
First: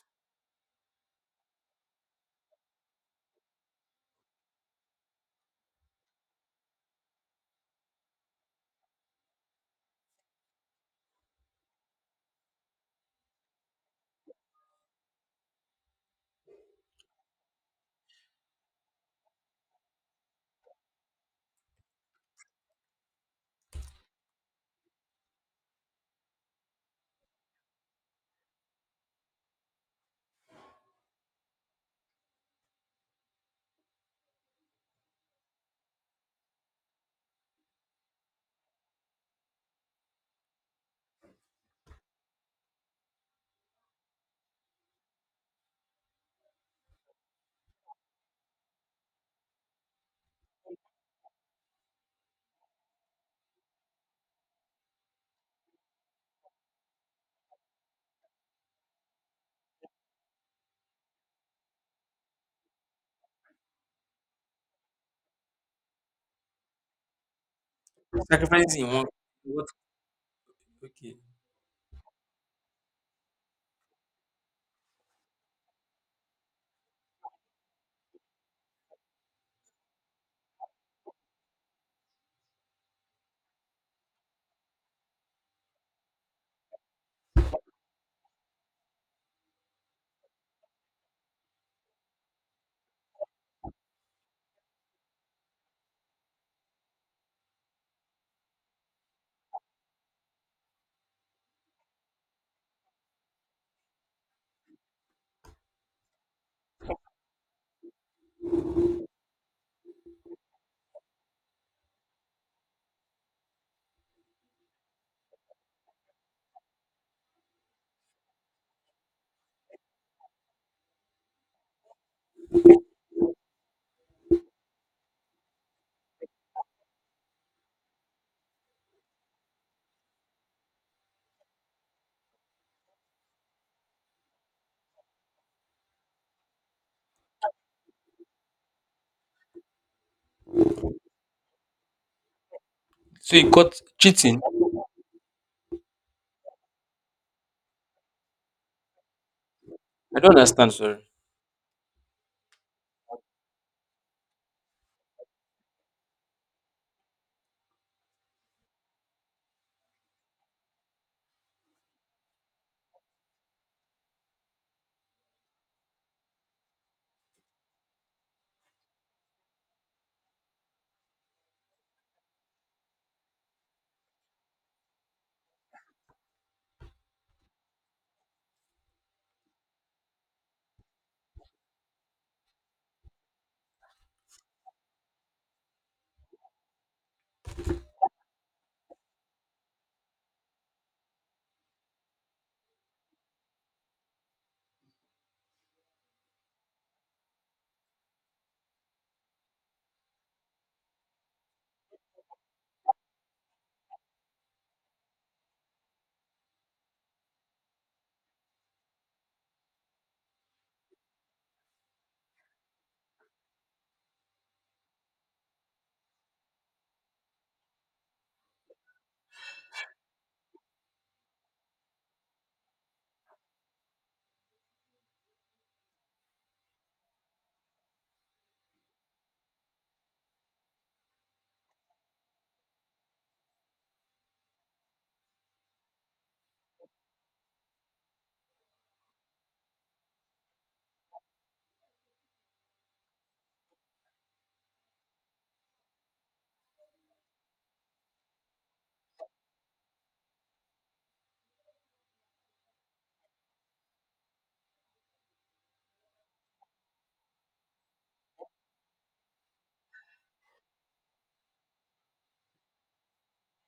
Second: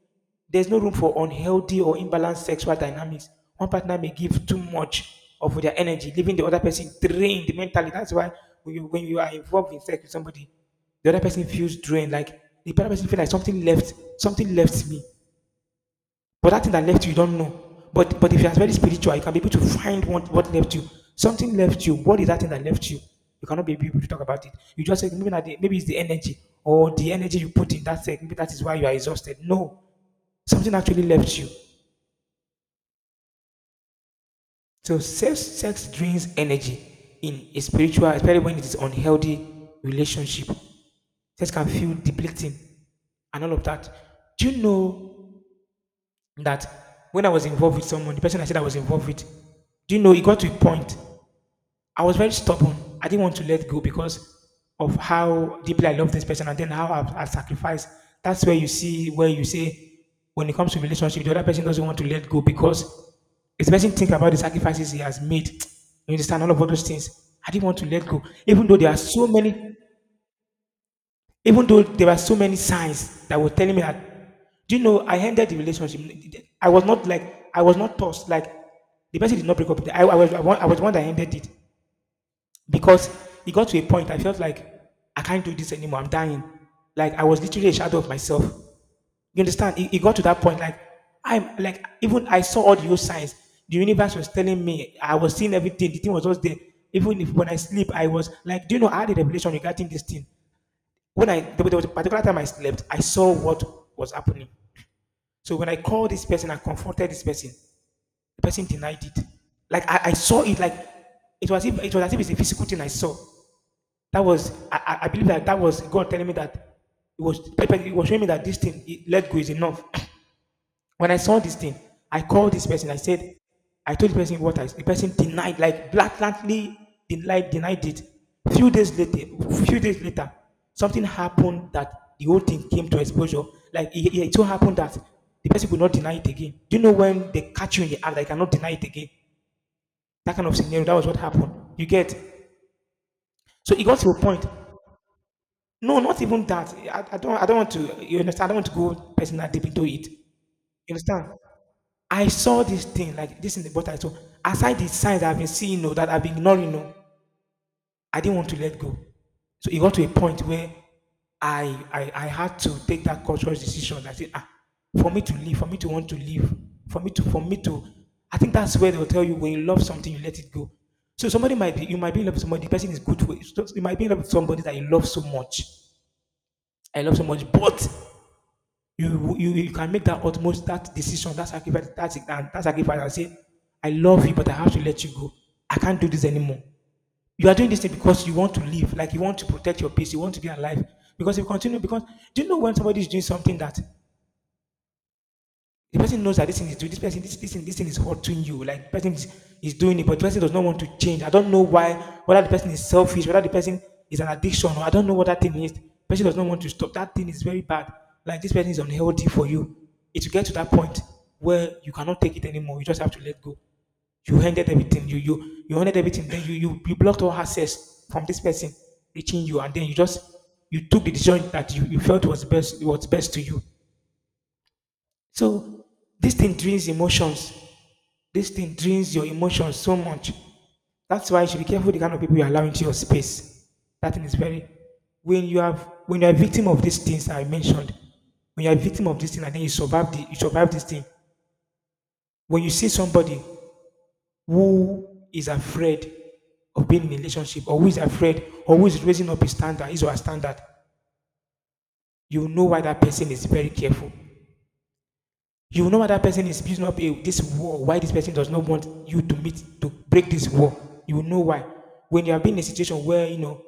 there's no room for unhealthy or imbalanced sexual dynamics. One partner may give too much of their energy, leaving the other person drained mentally. That's why when you, when you are involved in sex with somebody, the other person feels drained. Like the other person feels like something left, something left me. But that thing that left you, you don't know. But but if you are very spiritual, you can be able to find what, what left you. Something left you. What is that thing that left you? You cannot be able to talk about it. You just say maybe, not the, maybe it's the energy or the energy you put in that thing. Maybe that is why you are exhausted. No, something actually left you. So sex, sex drains energy in a spiritual, especially when it is unhealthy relationship. Sex can feel depleting and all of that. Do you know that when I was involved with someone, the person I said I was involved with, do you know, it got to a point. I was very stubborn. I didn't want to let go because of how deeply I love this person and then how I've, I've sacrificed. That's where you see, where you say, when it comes to relationship, the other person doesn't want to let go because it's the person think about the sacrifices he has made. You understand all of all those things. I didn't want to let go, even though Sacrificing there in are one so what many okay. even though there were so many signs that were telling me that, do you know, I ended the relationship. I was not like, I was not tossed. Like, the person did not break up with me. I, I, was, I, wa- I was the one that ended it because it got to a point I felt like, I can't do this anymore. I'm dying. Like, I was literally a shadow of myself. You understand? It, it got to that point. Like, I'm like, even I saw all the signs. The universe was telling me, I was seeing everything. The thing was just there. Even if when I sleep, I was like, do you know, I had a revelation regarding this thing when I there was a particular time I slept, I saw what was happening. So when I called this person, I confronted this person. The person denied it. Like I, I saw it. Like it was if, it was as if it's a physical thing I saw. That was I, I- believe that that was God telling me that it was it was showing me that this thing it, let go is enough. When I saw this thing, I called this person. I said, I told the person what I. The person denied, like blatantly denied, denied it. Few days later, few days later, something happened that the whole thing came to exposure. Like it, it so happened that the person could not deny it again. Do you know when they catch you in the act, they cannot deny it again? That kind of scenario. That was what happened. You get. So you got So it got to a cheating. point. No, not even that. I, I don't. I don't want to. You understand? I don't want to go personal deep into it. I don't You understand, sorry. understand? I saw this thing like this in the bottle. So aside the signs I've been seeing, no, that I've been ignoring, no, I didn't want to let go. So it got to a point where I I, I had to take that conscious decision. I said, ah, for me to live, for me to want to live, for me to for me to. I think that's where they'll tell you when you love something, you let it go. So somebody might be you might be in love with somebody. The person is good for you. So you might be in love with somebody that you love so much. I love so much, but you, you you can make that utmost that decision, that sacrifice, that, that, that sacrifice, and say, I love you, but I have to let you go. I can't do this anymore. You are doing this thing because you want to live, like you want to protect your peace, you want to be alive. Because if you continue, because do you know when somebody is doing something that the person knows that this thing is doing this person, this, this thing, this thing is hurting you. Like person is, is doing it, but the person does not want to change. I don't know why, whether the person is selfish, whether the person is an addiction, or I don't know what that thing is. The person does not want to stop. That thing is very bad. Like this person is unhealthy for you. It will get to that point where you cannot take it anymore. You just have to let go. You ended everything. You you you ended everything. Then you you, you blocked all access from this person reaching you, and then you just you took the decision that you, you felt was best was best to you so this thing drains emotions. This thing drains your emotions so much. That's why you should be careful the kind of people you allow into your space. That thing is very when you have when you're a victim of these things I mentioned, when you're a victim of this thing and then you survive the you survive this thing. When you see somebody who is afraid of being in a relationship or who is afraid or who is raising up his standard, his or her standard, you know why that person is very careful. You know why that person is building up a, this wall, why this person does not want you to meet, to break this wall. You know why. When you have been in a situation where, you know,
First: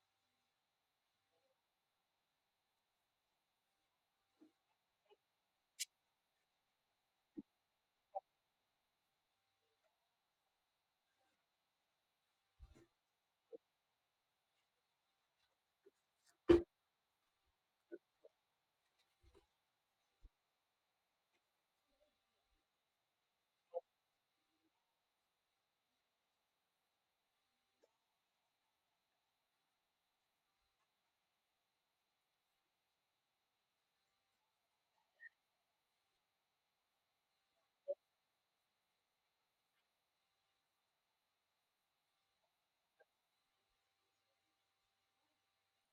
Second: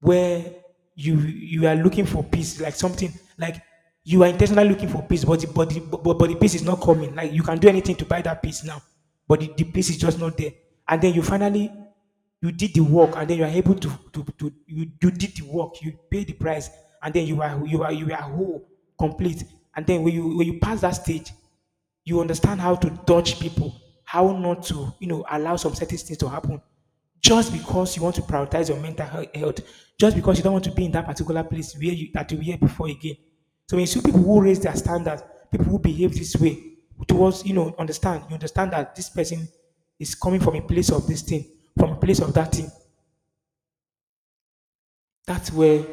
where you you are looking for peace, like something like you are intentionally looking for peace, but the, but the, but, but the peace is not coming. Like you can do anything to buy that peace now, but the, the peace is just not there. And then you finally you did the work, and then you are able to to, to you, you did the work, you pay the price, and then you are you are you are whole, complete. And then when you when you pass that stage, you understand how to dodge people, how not to, you know, allow some certain things to happen. Just because you want to prioritize your mental hea- health, just because you don't want to be in that particular place where you that you were before again. So when you see people who raise their standards, people who behave this way towards, you know, understand, you understand that this person is coming from a place of this thing, from a place of that thing. That's where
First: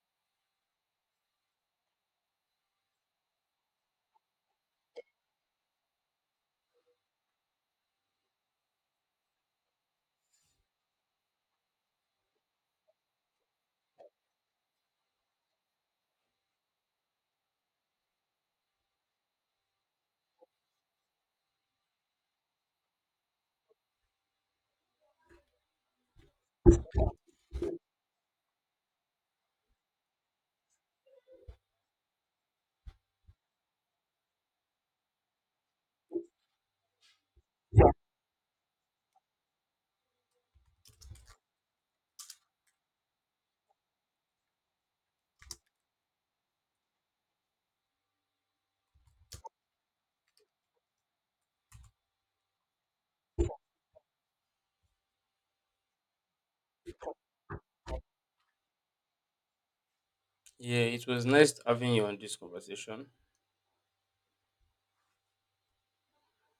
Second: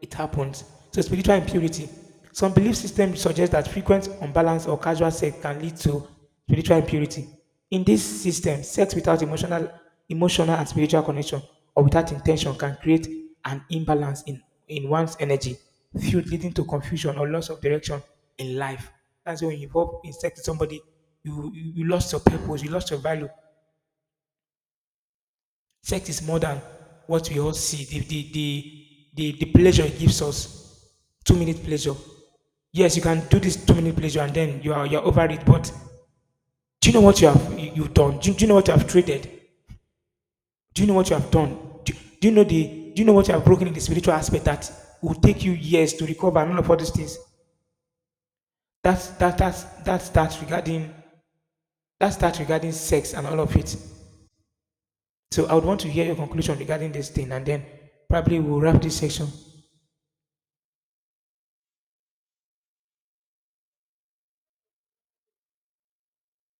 it happens. So spiritual impurity. Some belief systems suggest that frequent unbalanced or casual sex can lead to spiritual impurity. In this system, sex without emotional, emotional and spiritual connection or without intention can create an imbalance in, in one's energy, field leading to confusion or loss of direction in life. That's when you involve in sex with somebody, you, you, you lost your purpose, you lost your value, sex is more than what we all see. The the the the, the pleasure it gives us, two minute pleasure. Yes, you can do this two minute pleasure and then you are you're over it. But do you know what you have you, you've done? Do, you- do you know what you have traded? Do you know what you have done? Do, do you know the do you know what you have broken in the spiritual aspect that will take you years to recover and all of all these things? That's that that's that's that regarding that's that regarding sex and all of it. So I would want to hear your conclusion regarding this thing and then probably we'll wrap this section. Yeah, it was nice having you on this conversation.